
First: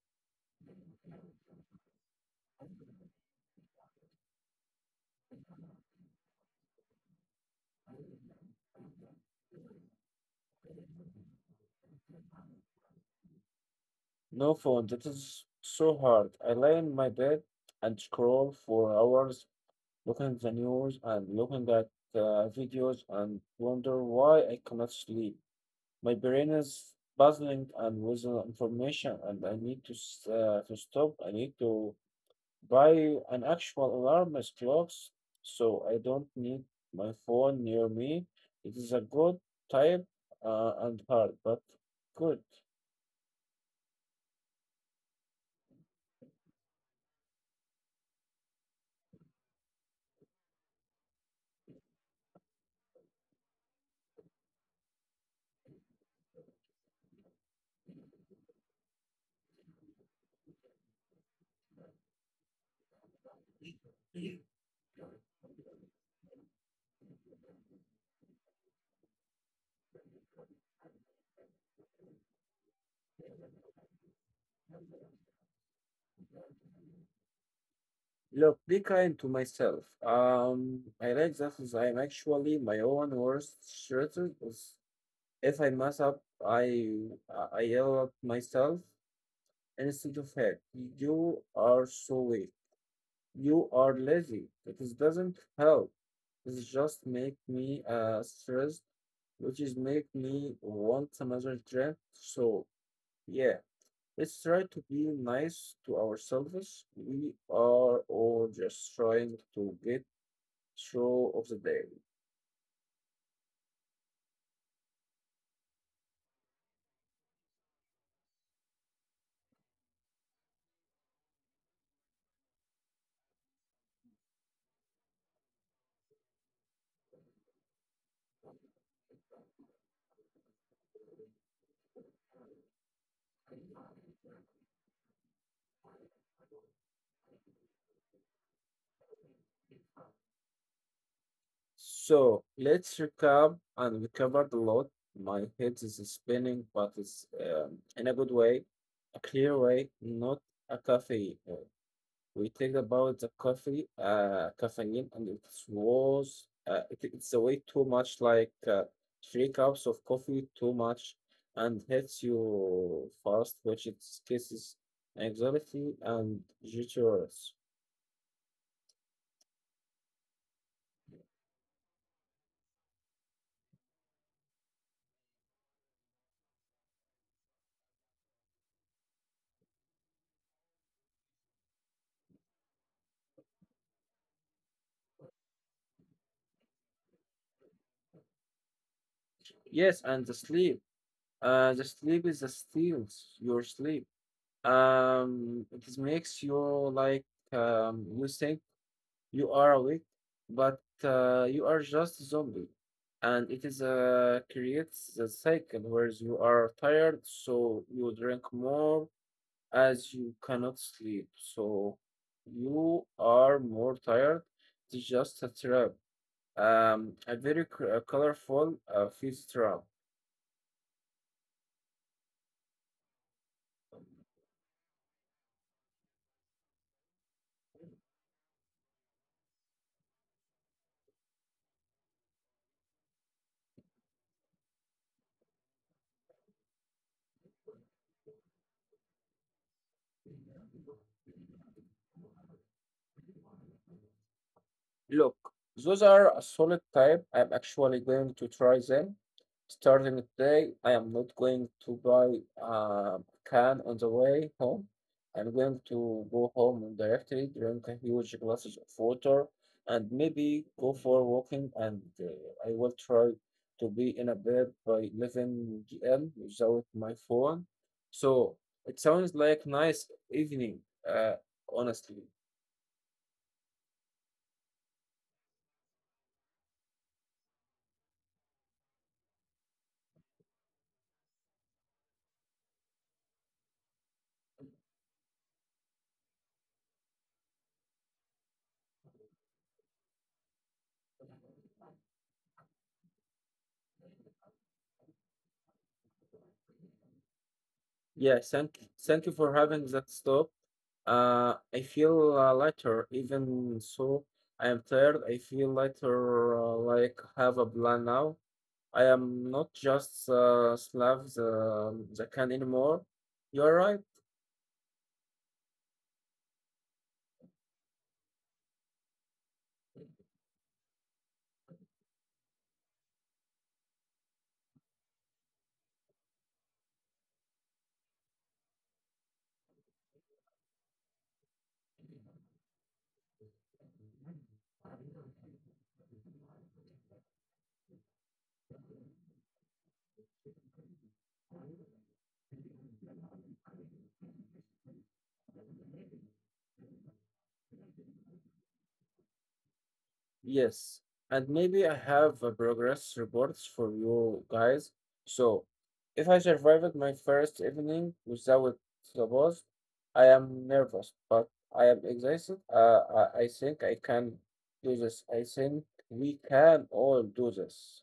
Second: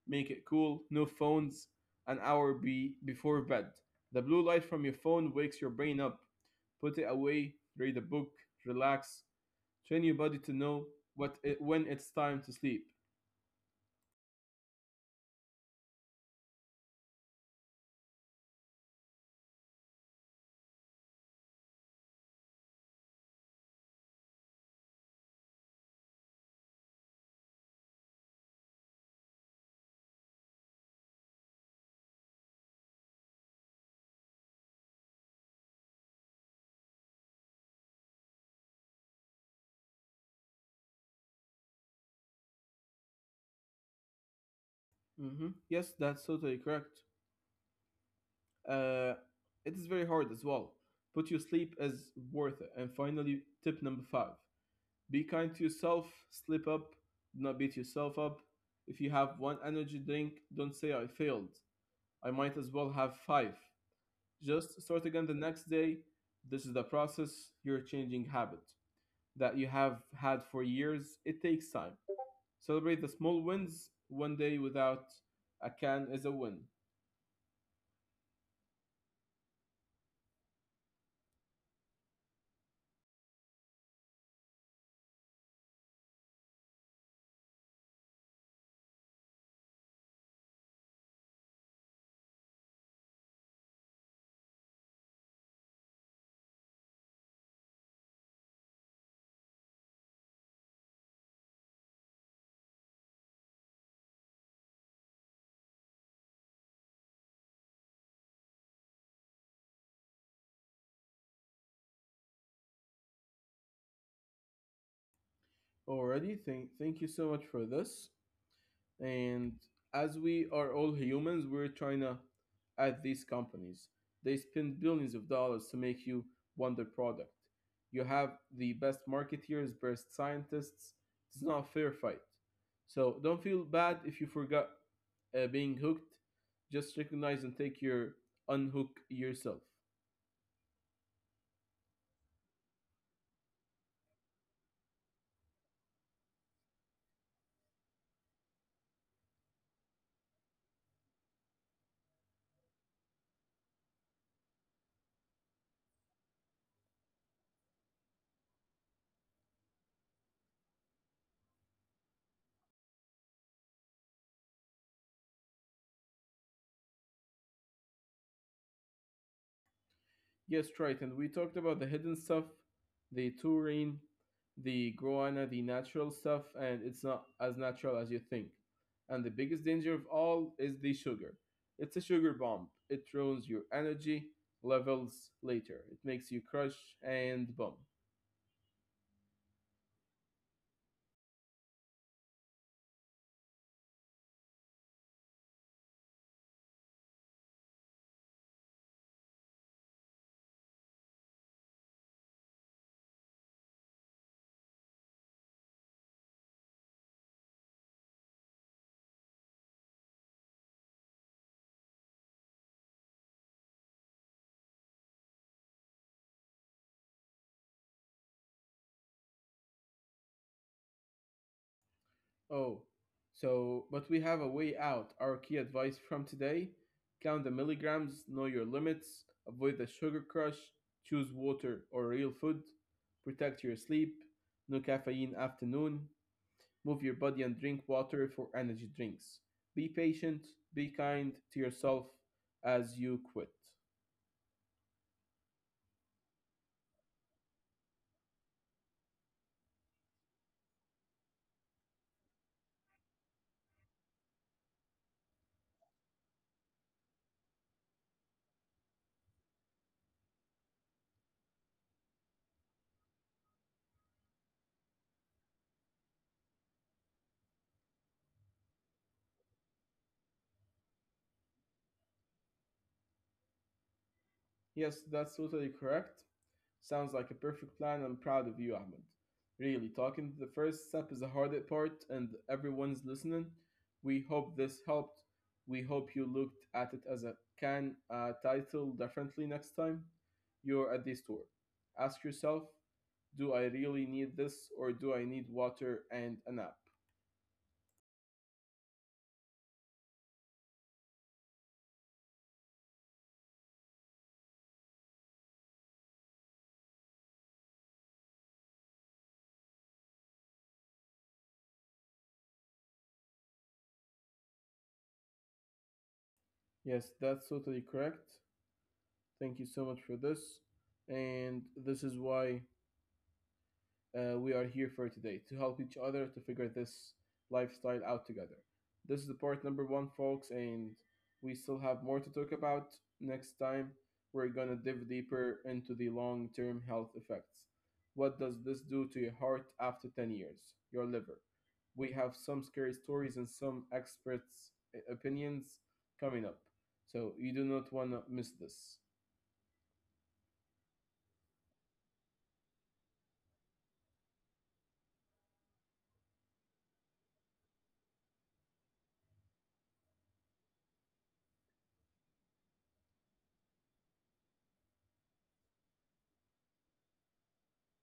make it cool. No phones an hour before bed. The blue light from your phone wakes your brain up. Put it away. Read a book. Relax. Train your body to know when it's time to sleep. No phone, that is so hard. I lie in my bed and scroll for hours, looking at the news and looking at videos and wonder why I cannot sleep. My brain is buzzing and with information, and I need to stop. I need to buy an actual alarmist as clocks so I don't need my phone near me. It is a good type, and hard, but good. Hmm. Yes, that's totally correct. Uh, it is very hard as well, but your sleep is worth it. And finally, tip number five, be kind to yourself, slip up, do not beat yourself up. If you have one energy drink, don't say I failed. I might as well have five. Just start again the next day. This is the process. You're changing habit that you have had for years. It takes time. Celebrate the small wins. One day without a can is a win. Look, be kind to myself. I like that is I'm actually my own worst shooter. Is if I mess up, I I yell at myself instead of her. You are so weak. You are lazy. It is- doesn't help. It just make me stressed, which is make me want another trip. So yeah, let's try to be nice to ourselves. We are all just trying to get through of the day. Alrighty, thank you so much for this. And as we are all humans, we're trying to at these companies. They spend billions of dollars to make you wonder product. You have the best marketeers, best scientists. It's not a fair fight. So don't feel bad if you forgot being hooked. Just recognize and take your unhook yourself. So let's recap, and we covered a lot. My head is spinning, but it's in a good way, a clear way, not a cafe we talked about the coffee, caffeine, and it was it's way too much, like three cups of coffee too much, and hits you fast, which it causes anxiety and jitters. Yes, right. And we talked about the hidden stuff, the taurine, the guana, the natural stuff, and it's not as natural as you think. And the biggest danger of all is the sugar. It's a sugar bomb. It ruins your energy levels later. It makes you crush and bump. Yes, and the sleep. The sleep is the steals your sleep. It is makes you like you think you are awake, but you are just zombie. And it is creates the cycle where you are tired, so you drink more as you cannot sleep. So you are more tired. It's just a trap. A very colorful feast trap. Oh, so, but we have a way out. Our key advice from today, count the milligrams, know your limits, avoid the sugar crush, choose water or real food, protect your sleep, no caffeine afternoon, move your body and drink water for energy drinks. Be patient, be kind to yourself as you quit. Look, those are a solid type. I'm actually going to try them. Starting today, I am not going to buy a can on the way home. I'm going to go home and directly, drink a huge glasses of water, and maybe go for walking. And I will try to be in a bed by 11 p.m. without my phone. So it sounds like nice evening, uh, honestly. Yes, that's totally correct. Sounds like a perfect plan. I'm proud of you, Ahmed. Really, talking the first step is the hardest part, and everyone's listening. We hope this helped. We hope you looked at it as a can title differently next time you're at the store. Ask yourself, do I really need this, or do I need water and a nap? Yeah, thank you for having that stop. I feel lighter, even so I am tired. I feel lighter, like have a plan now. I am not just slav the can anymore. You're right. Yes, that's totally correct. Thank you so much for this. And this is why we are here for today to help each other to figure this lifestyle out together. This is the part number one, folks, and we still have more to talk about. Next time, we're gonna dive deeper into the long term health effects. What does this do to your heart after 10 years? Your liver. We have some scary stories and some experts' opinions coming up, so you do not want to miss this. Yes, and maybe I have progress reports for you guys. So, if I survived my first evening without the boss, I am nervous, but I am excited. I think I can do this. I think we can all do this.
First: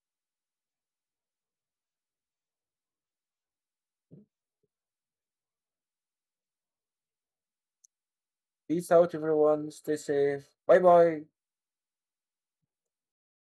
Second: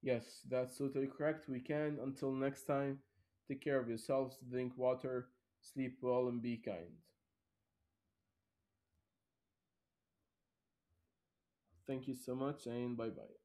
Yes, that's totally correct. We can. Until next time, take care of yourselves, drink water, sleep well, and be kind. Peace out, everyone. Stay safe. Bye bye. Thank you so much, and bye bye.